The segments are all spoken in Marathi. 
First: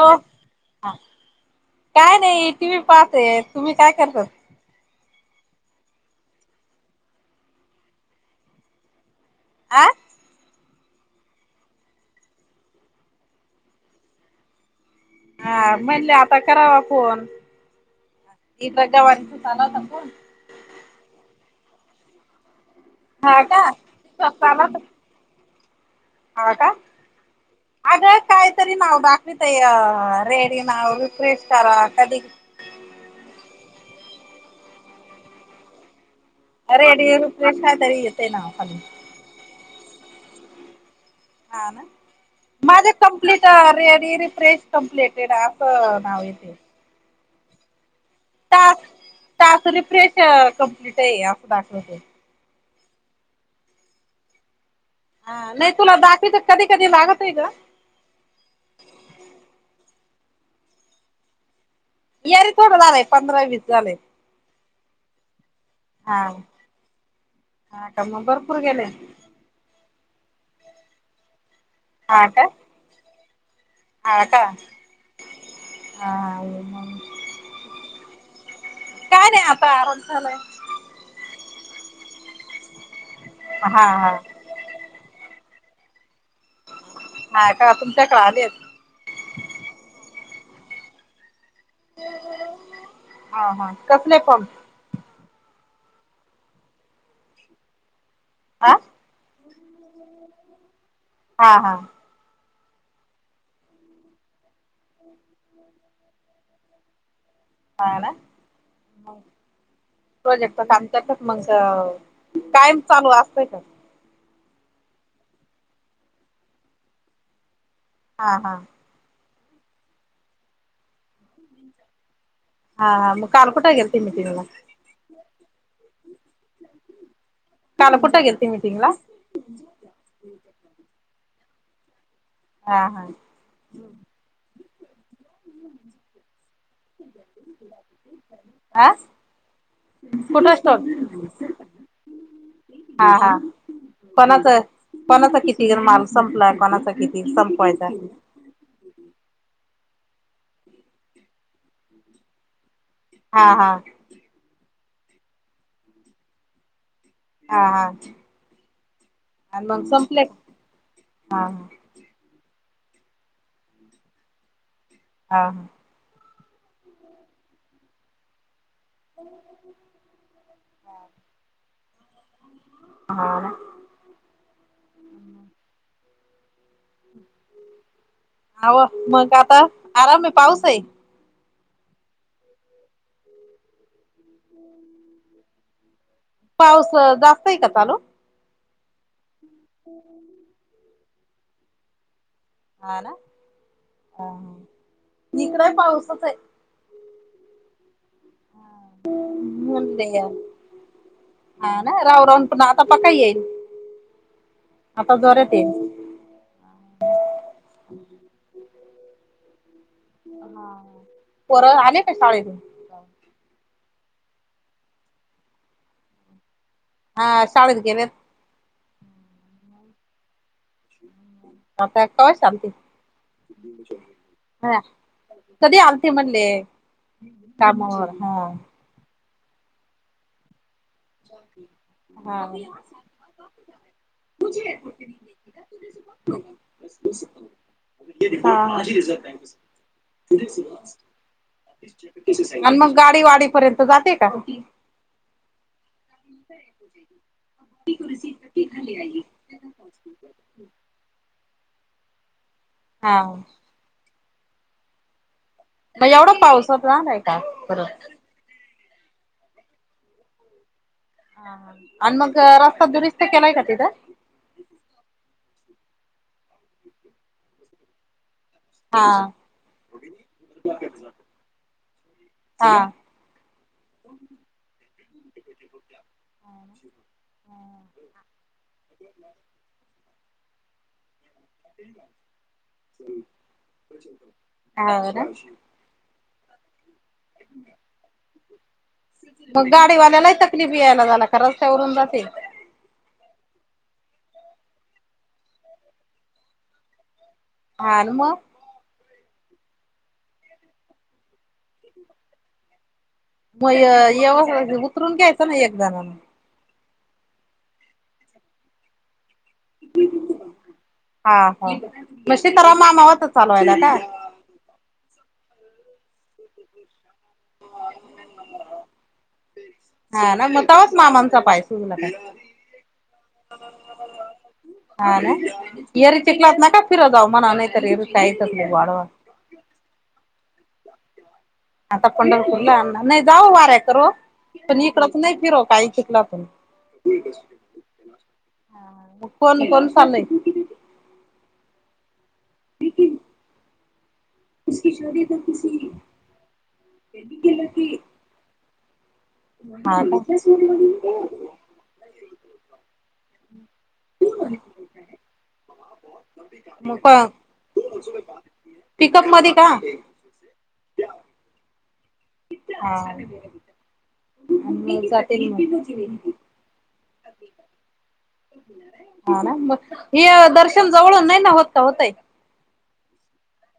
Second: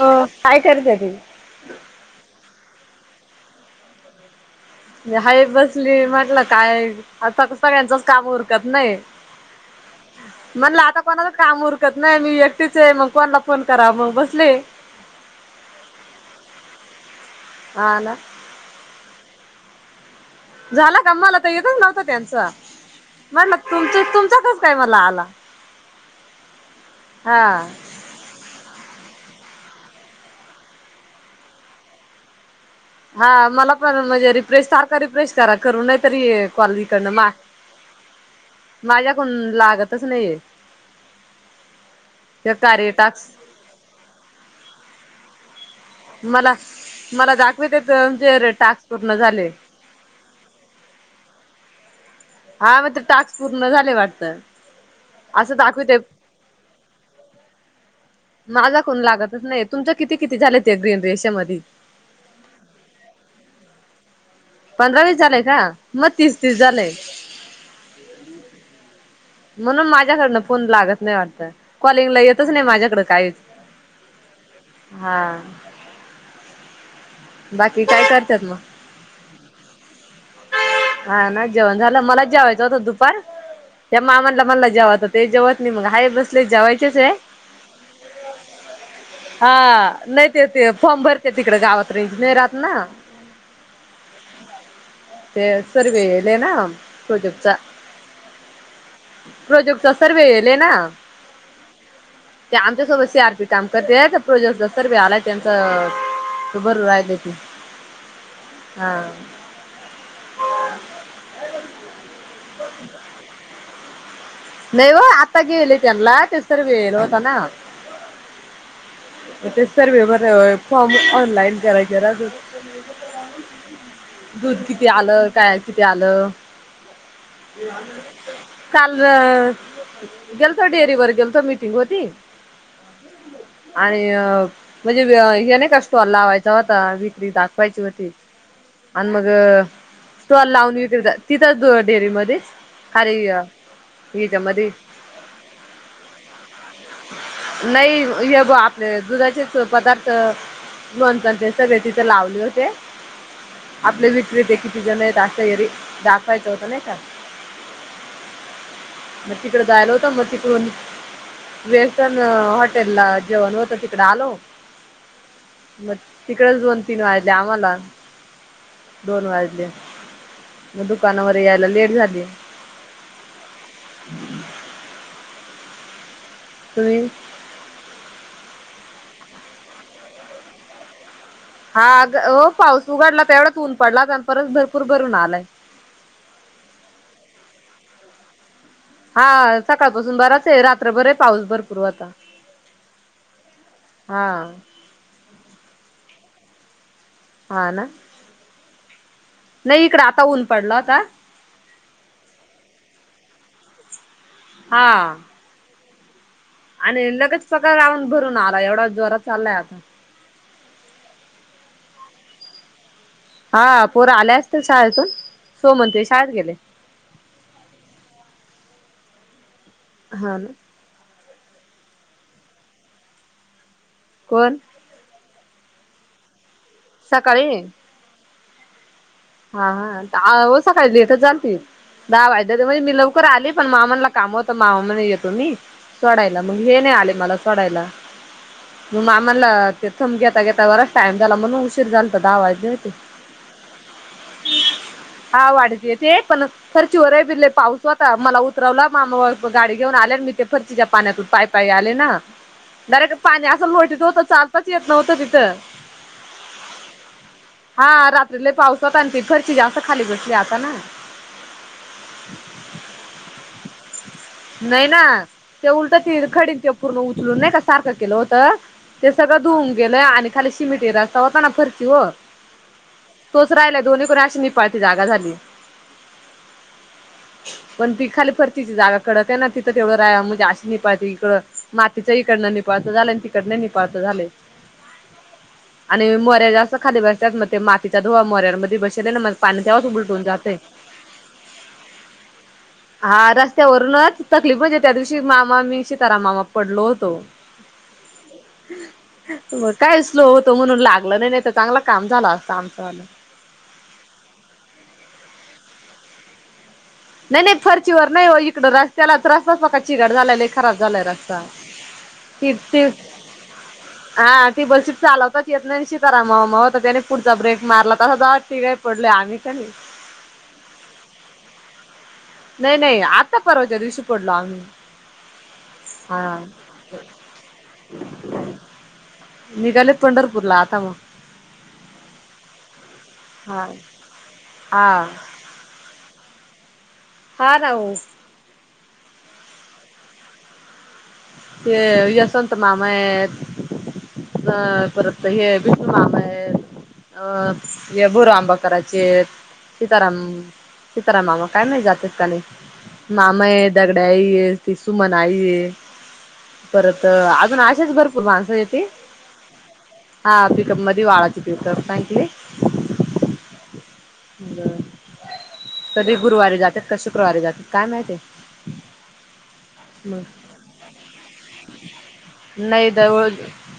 हो काय करते ती? काय नही, टी व्ही पाहतये. तुम्ही काय करता? हाये बसली, म्हटलं काय आता सगळ्यांचच काम उरकत नही. आ [inaudible] म्हणललं आता कोणाचंच काम उरकत नही, मी एकटीचये, मग कोणला फोन करावं, मग बसले. हा म्हणले आता करावा फोन. हा ना [unintelligible] इथं गवांचाच आला होता फोन. झाला का? मला तर येतच नव्हता त्यांचा. हा म्हणलं का तुमचं तुमचा कसा चाला काय मला आला. हा का, हा. अगं काहितरी नाव दाखवितंय, अं रेडी नाव रिक्रेश करा. कधी हा मला पण म्हणजे रिफ्रेश, सारखा रिफ्रेश करा करूनही तरी कॉल इकडनं रेडिओ रिफ्रेश काय तरी येतंय नाव खालून. फोन लागतच नहीये हा ना कार्य माझ्या कमप्लीट टास्क रे रे रिफ्रेश कमप्लेटेड असं नाव येते मला मला दाखवितेत, जे रे टास्क पूर्ण झाले तू रिफ्रेश कंप्लीट आहे असं दाखवतंय. हा मग ते टास्क पूर्ण झाले वाटतं. हा असं नाही दाखविते तुला दाखवीते, कधी कधी लागत नाही गं. माझाकून लागतच नाही. तुमचे किती किती झाले ते ग्रीन रेषे मधी? यार लई थोडं झालंय, पंधरा वीस झालंय. पंधरा वीस झालंय का, म हा तीस तीस झालंय. हा का मग भरपूर गेलंय. म्हणून माझ्याकडनं फोन लागत नाही वाटतं. कॉलिंग ला हा का येतच नाही माझ्याकडे काहीच. का हा हा हा येईल मग. बाकी काय करत्यात मंग? काय नाही आता आराम चालू हाये. हा ना जेवण झालं? मला जेवायचं होतं दुपार, हा त्या हा मामाला म्हणलं जेवा तर ते जेवत नही मग, हाय बसले जेवा यचेचये. हां का तुमच्याकडं आले हेत हा नाही ते ते फॉर्म भरते, तिकडं गावात रेंज नाही राहत ना. हा हा कसले फॉर्म? ते सर्वे येयेलेना प्रजपचा हा प्रोजेक्टचा सर्वे येयेल ना हा हा ते आमच्यासोबत सी आर पी काम करतेये, तर प्रोजेक्टचा सर्वे आलाय त्यांचा भरू राह्यले ते हा. प्रोजेक्टचं काम करतात मंग कायम चालू असतंय का? नही वो आता घेयेल त्यांला, ते सर्वे येयेल होता ना. हा हा ते सर्वे वर फॉर्म ऑनलाईन करायचे राहतात हा हा ना. मग काल कुठे गेलती [unintelligible] मिटिंगला बोल की. त्यालं काय किती आलं कुठ गेलती मटिंगला? ह अअ गेलतो डेअरी वर गेलतो मीटिंग होती हा हा. [unintelligible] म्हणजे वेअ हे नी का स्टाॅल लावायचा होता विक्री दाखवायची होती. आ आन मग स्टॉल लावून विक तिथंच डेअरीमध्येच अरेय कोणाचा कोणाचा किती जर माल संपलाय कोणाचा किती संपवायचाय [unintelligible] ते दुधाचेच पदार्थ लोणचांचे सगळे तिथे लावले होते हा हा. आपले विक्रीेते किती जण आहेत असं एरी दाखवायचं होतं नाही का हा हा. मग तिकडें आणि जायला होत, संपले मग तिकडून हा वेळ पण, हॉटेला जेवण होत तिकडे आलो हा. म तिकडेच दोन, तीन वाजले आम्हाला दोन वाजले, मग दुकानावर यायला लेट झाली हा. [inaudible] तुम्ही आवं मग आता आराम ये. पाऊस ये. हा अग हो पाऊस उघडला, तर तेवढाच ऊन पडला आणि परत भरपूर भरून आलाय, पाऊस जास्त आहे का चालू? हा सकाळपासून बराचये, रात्रभर ये पाऊस भरपूर होता. हा ना, हा हा इकडेही पाऊसच ये. हा ना, नाही इकड म्हणले आता, ऊन पडला होता. हा ना, राहून, राहून पुन्हा आता पका येईल हा. आता जोरात येईल. आणि लगेच पका राहून भरून आला एवढा जोरात चालाय आता हा, पोरा आले का शाळेतून? हा पोरा आले असतील शाळेतून, सो म्हणते शाळेत गेले. हा शाळेत गेलेत. हा ना. आता काय शांती कोण? कधी आलते म्हणले सकाळी कामावर हा हा हा आवोज सकाळीच लेटच आलती दहा हा वाजले म्हणजे मी लवकर आली पण, मामानला काम होतं. मामा म्हणे येतो मी सोडायला मग हे नाही आले मला सोडायला. हा मग मामाला थंम घेता घेता बराच टाइम झाला म्हणून उशीर झालता दहा वाजले होते. पर्यंत जाते का? हा वाढतेयत. ते पण फर्चीवर लय फिरले पाऊस होता मला उतरवला मा गाडी घेऊन आले. मी ते फर्चीच्या पाण्यातून पाई पाई आले ना, डरेक्ट हा पाणी असं लोटीत होत. चालताच येत नव्हतं तिथं त एवढा पाऊसचं झालाय आहे का परंत. त लयी पाऊस होता, न ती फरची जास्त खाली बसली आता ना! हा हा आण मग रस्ता दुरुस्त केलाय का तिथं? नही ना ते उलट ती खडीन ते पूर्ण उचलून नाही का सारखं केलं होत. हा ते सगळं धुऊन गेलं आणि खाली शिमिट रस्ता होता ना फर्ची व हा तोच राहिलाय दोन्ही कुन अशी निपाळती जागा झाली. [unintelligible] राहते ना तिथं तेवढं राहा म्हणजे अशी निपाळते इकड. मातीच इकडनं निपाळत झालंय, आण तिकडन निपाळत झालंय. हो ना आणि मोऱ्या जास्त खाली बसत्यात म ते मातीचा धुवा मोऱ्यांमधी बसेल हे मग गाडीवाल्यालाही तकलीफ यायला जायला का रस्त्यावरून जाते. हा रस्त्यावरूनच तकलीफ म्हणजे त्या दिवशी मामा मी शितारामं मामा पडलो होतो. हा न मं! मं काय स्लो होतो म्हणून लागलं नाही, नाही त चांगलं काम झालं असतं आमच वालं. मग ये-येव ह उतरून घ्यायचं ना एक जनान. नही नही फर्चीवर नही ओ इकडं रसं त्यालाचं रस्ताच पका चिगाट झालाय लयी खराब झालाय रस्ता टीप टी चालू आहे ना का? टीबल सीट चालवताच येत नाही, न शिताराम मामा होता त्याने पुढचा ब्रेक मारला तसा जवा तिघय पडलोय आम्ही कणी. हा ना म तवाच मामांचा पाय सुजला काय? नही नही आता परवाच्या दिवशी पडलो आम्ही. हा ना येरी हा चिकलात नका फिरत जाऊ म्हणा नहितर [unintelligible] निघाले पंढरपूरला आता म. आता पंढरपूरला नही जाऊ हा वाऱ्या करु, पण हा इकडं नही फिरो काही चिकलातून. हां राहूं! मं कोण, कोण चालंय? ते येसवंत मामा हेत. अ परत हे विष्णू मामा हेत, अ हे भुरआंबा कराचेत हा सीताराम, का सीताराम मामा काय माहित जातेत का नही. मामा ये, दगड्याई ये, ती सुमन आई, हे. मग परत कोण अजून आशेच भरपूर माणसं ये ती. पिकअप मध्ये का हा पिकअप मधी, वाळाची पिकअप सांगितली. हा! मग जातील मग [unintelligible] कधी गुरवारी जात्यात का, शुक्रवारी जात्यात काय माहिती? हा ना म मग हे दर्शन जवळून नाही ना होत, का होतय? नही जवळ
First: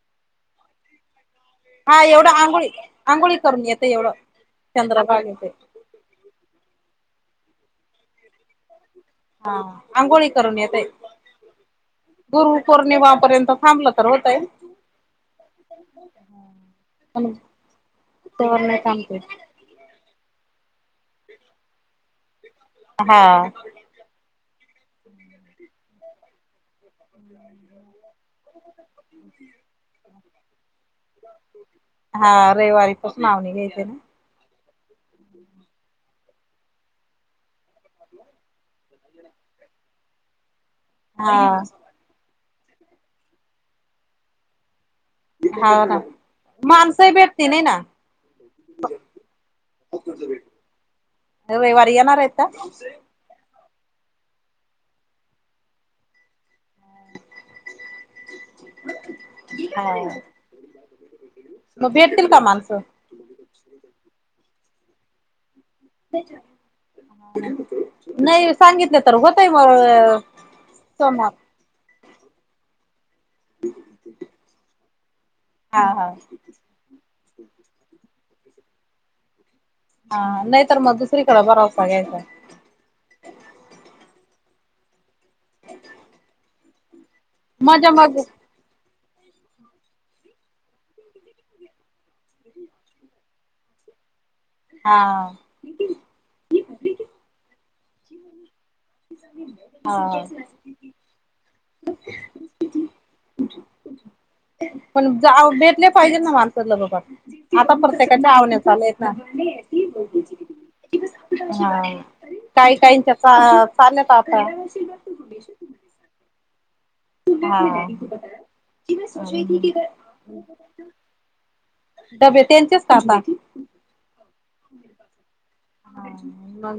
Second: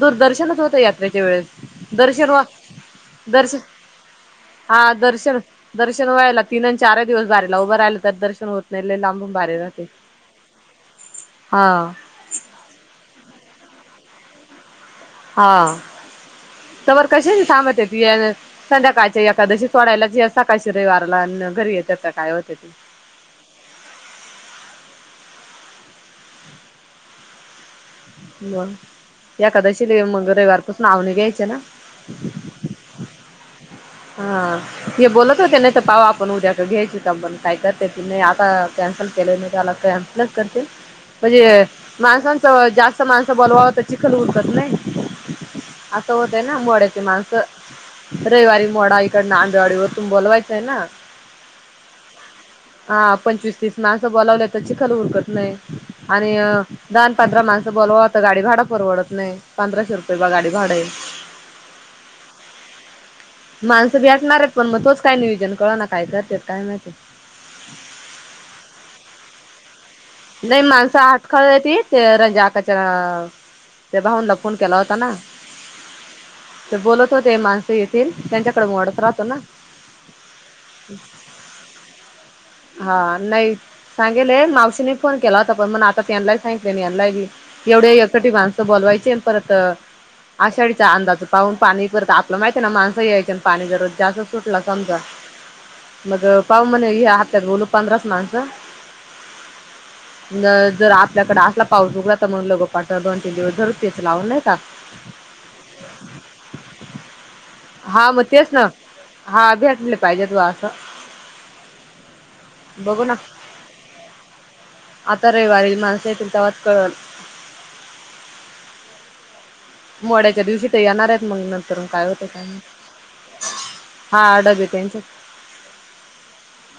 दूरदर्शनच होतं यात्रेच्या वेळेस. हा एवढं दर्शन वा आंघोळी-आंघोळी दर्शन करून येतय एवढं हा चंद्रभागे दर्शन ते. दर्शन व्हायला तीन अन चारअ दिवस बारीला उभं राहिलं तर दर्शन होत नही लई लांबून हा बारी राहते आंघोळी करून येतय. हा गुरु पौर्णिमापर्यंत थांबलं तर होतय. हा तवर पण कशाची थांबते ती ये तवर नाही थांबते. संध्याकाळच्या एकादशी सोडायला जे सकाळशी रविवारला न घरी येत्यात का काय होत्याती. हा! [inaudible] मं एकादशी ला येऊन मंग रविवारपसन आवनी घ्यायची ना? हा, रविवारी [unintelligible] घ्यायचे ना? हा! हे बोलत होते नई तर पाहू आपण उद्या घ्यायची का, बंद काय करतेत की नै आता कॅन्सल केले नी त्याला कॅन [unintelligible] करतील.. म्हणजे, हा माणसांचं, जास्त माणसं बोलवावं तर चिखल उरकत नाय. हा ना आसं होतंय ना, मोड्याची माणसंही माणसं भेटती नाही ना रविवारी ओडा इकडनं, आंबेवाडीवरतून बोलवायचाय ना. रविवारी येणार आहेत का? आ पंचवीस तीस माणसं बोलावले तर चिखल उरकत नाय. आणि धा न पंदरा माणसं बोलवावं तर गाडी भाडं परवडत नाय. हा पंदराशे रुपये गाडी भाडंय. मग भेटतील का माणसं? माणसं भेटणारयत पण मग तोच काय नियोजन कळंना, काय करतेत काय माहिती. नाई सांगितलं तर होतंय म लई माणसं आटखळल्याती, ते रंजा आक्काच्या, ते भावांला फोन केला होता ना. ते हा हां. ते बोलत होते माणसं येतील. त्यांच्याकडे मोडत राहतो ना. हा, नाय तर मग दुसरीकडं भरवसा घ्यायचा. हा. नाही, सांगेले मावशीने फोन केला होता पण मग आता त्यांलाई सांगितलंय आन यांला बी. मजा एवढे मग एकखटी माणसं बोलवायचे आणि परत- आषाढीचा अंदाज पाहून पाणी परत आपलं माहितीय ना, माणसं यायचे आणि पाणी गरज जास्त सुटला समजा, हा मग पाहू म्हणे ह्या हप्त्यात बोल पंधराचं माणसं, हा जर आपल्याकडं असला पाऊस उघडा तं मग, लगोपाट दोन तीन दिवस धरू तेच लावून, नाही का? पण जा भेटले पाहिजे ना माणसं लगोपाट. फ आता हा मग प्रत्येकाच्या तेच अवण्या चालू आहेत ना. हा भेटले पाहिजे तू असं हा. काई बघू काईंच्या ना चा चाल्यात आता. आता रविवारी माणसं येतील, तव्हाच कळंल. हा. अन मोड्याच्या दिवशी तं येणारयत, मग नंतर काय होतं डबे काय माहित. त्यांचेच का आता? हा, डबे त्यांचेच. हा. मग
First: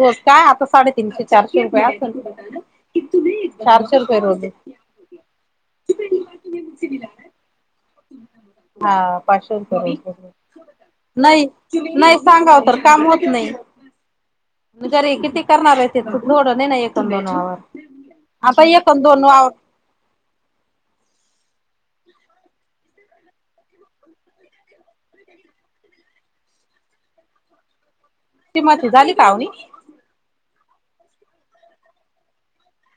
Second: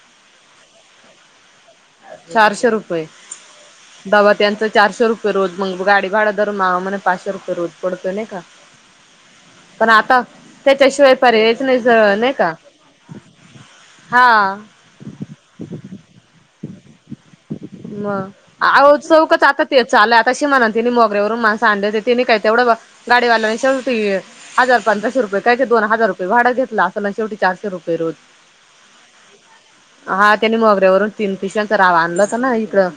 रोज का? आता साडे तीनशे चारशे रुपयं आसंन. चारशे रुपये चारशे रुपयं डबा रोजयं. त्यांचं चारशे रुपये रोज मग गाडी भाडं धरून मग म्हणे पाचशे रूपयं रोज. पडतोय नाही का हा, पाचशे रुपय पण रोज. आता बरोबर. त्याच्याशिवाय नाई, पर्यायच नाही नाई नाही का सांगाव तर काम होत नाई. हा! जरी किती करणारयं ते तू, थोडं दे ना, एक न दोन वावर. मग. आता आवं एकन दोन चौगच वावर आता ते चाल आता अशी म्हणा तं तिनी मोगऱ्यावरून माणसं आणलीवती, तिनी काय तेवढं, गाडीवाल्याला शेवटी हजार पंदराशे रुपयं, काय ते दोन हजार रुपयं भाडं घेतलं आसंन न शेवटी चारशे रुपयं रोज. तिमाची झाली का अवनी? हा त्यांनी मोगऱ्यावरून तीन पिशव्यांचा राव आणलं होत ना हिकडं.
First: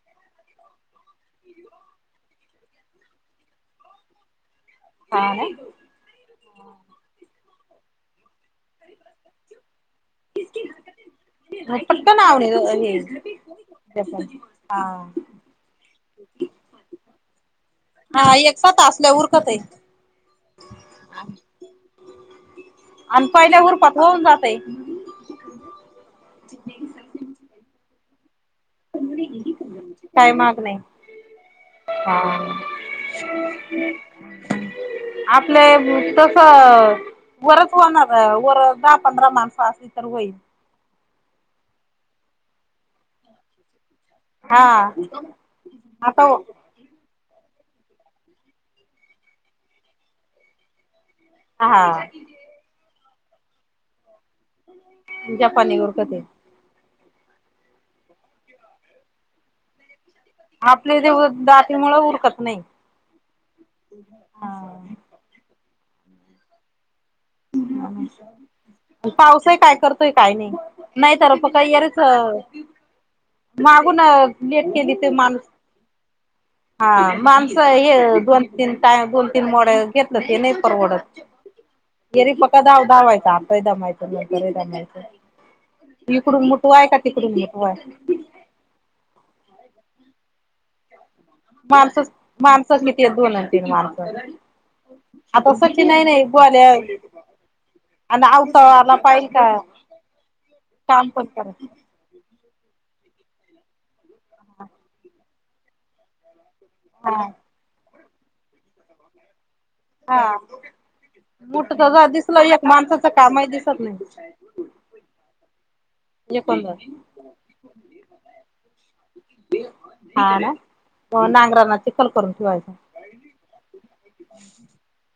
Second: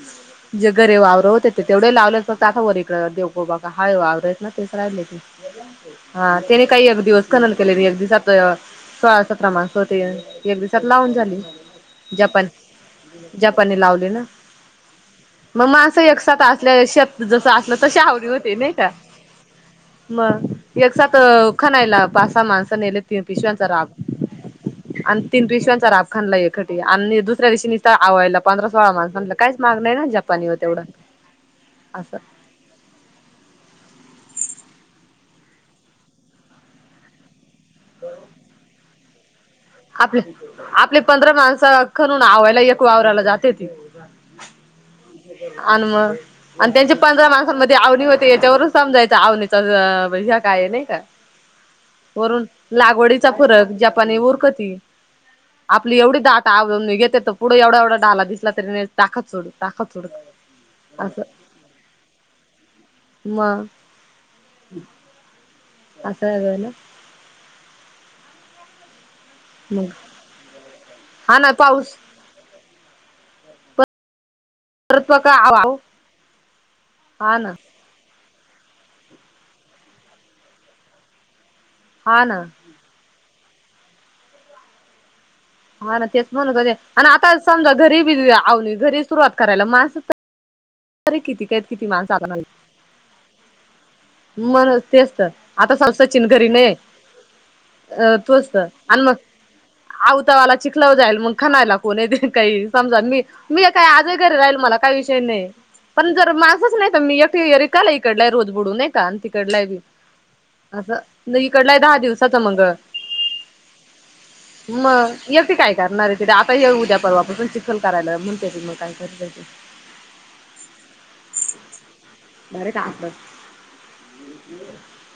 जे घरी वावरं होते ते तेवढे लावले मग आताा वरकडे देवकोबा का हाय वावरं. तेच राहिलं की. हा ना. हा, त्यानी काय एक दिवस कणन की लगी एक दिवसात सोळा सतरा माणसं हो ते एक दिवसात लावून झाली पटकन जपान आवणे हे जपानी लावली ना. जपान हा. म मा असं एक साथ असल्या श जस असलं तशी आवडी हा होते नाही एकसाथ का. असल्या उरकत आहे म एक सात खनायला पासा माणसा नेले तीन आणि पहिल्या पिशव्यांचा राग. उरपात होऊन जातय अन् तीन पिशव्यांचा राब खनला एकखटी आणि दुसऱ्या दिवशी नीस्त आवा्हायला पंधरा सोळा म्हलं काहीच माग नाही ना काय जपानी हो ते एवढं असं. हम. आपलं तस वरच होणार आहे वरच दहा पंधरा माणसं अशी आपले आपले पंधरा माणस खणून आवयला एक वावराला जातेती. हा आन म आता आणि त्यांची पंधरा माणसांमध्ये आवनी होते याच्यावरून समजायचं आवनीच ह्य काय नाही का. आ हा. करून लागवडीचा फरक जपानी उरकती जपानी आपली उरकत एवढी दा त घेते तर पुढे एवढा एवढा ढाला दिसला तरी ताखत सोड ताकत सोड. आपले ते दातीमुळं उरकत नाही मग ह. असं आहे ग ना. हा. पावसही काय मग करतोय काही नाही नाही तर हा ना फ का पाऊस यारच मागून लेट केली परत ते प का माणस आव हा माणसं. ते दोन तीन टाय दोन तीन मोडे घेतलं ते नाही परवडत. हा गरी ना फकत दव धवायचं आतही धमायचं नंतरही दमायचं. हा ना तेच इकडून म्हणत मुठू होते आहे का आणि तिकडून आता मुठू समजा आहे घरी बीव घरी सुरुवात करायला माणस तर अरे किती काय किती माणसं माणसला माणसं किती आहेत दोन आणि तीन माणसं मण तेच. आता सचिन आहे संस्सचिन घरी गोल्या नाही. अ आणि तोचत आवताला आणि मग पाहिल का आवतावाला चिखला काम जायल पण मग करत खानायला कोण ते काही समजा मी मी काही आजही घरी राहील मला काही विषय नाही. पण जर माझंच नाही हा मी एक रिकाला इकडला रोज बुडूनय का आणि तिकडला आहे बी. हा असं मोठ इकडलाय दहा ज दिवसाचा दिसल एक मंगळ माणसाचं कामही दिसत नाही. म एकटी काय करणार आहे तिथे आता येऊ एकंदर उद्या परवा आपण पण चिखल करायला म्हणते ती मग काय कर. हा ना म नांगराना चिखल करून ठेवायचा. आग. [inaudible]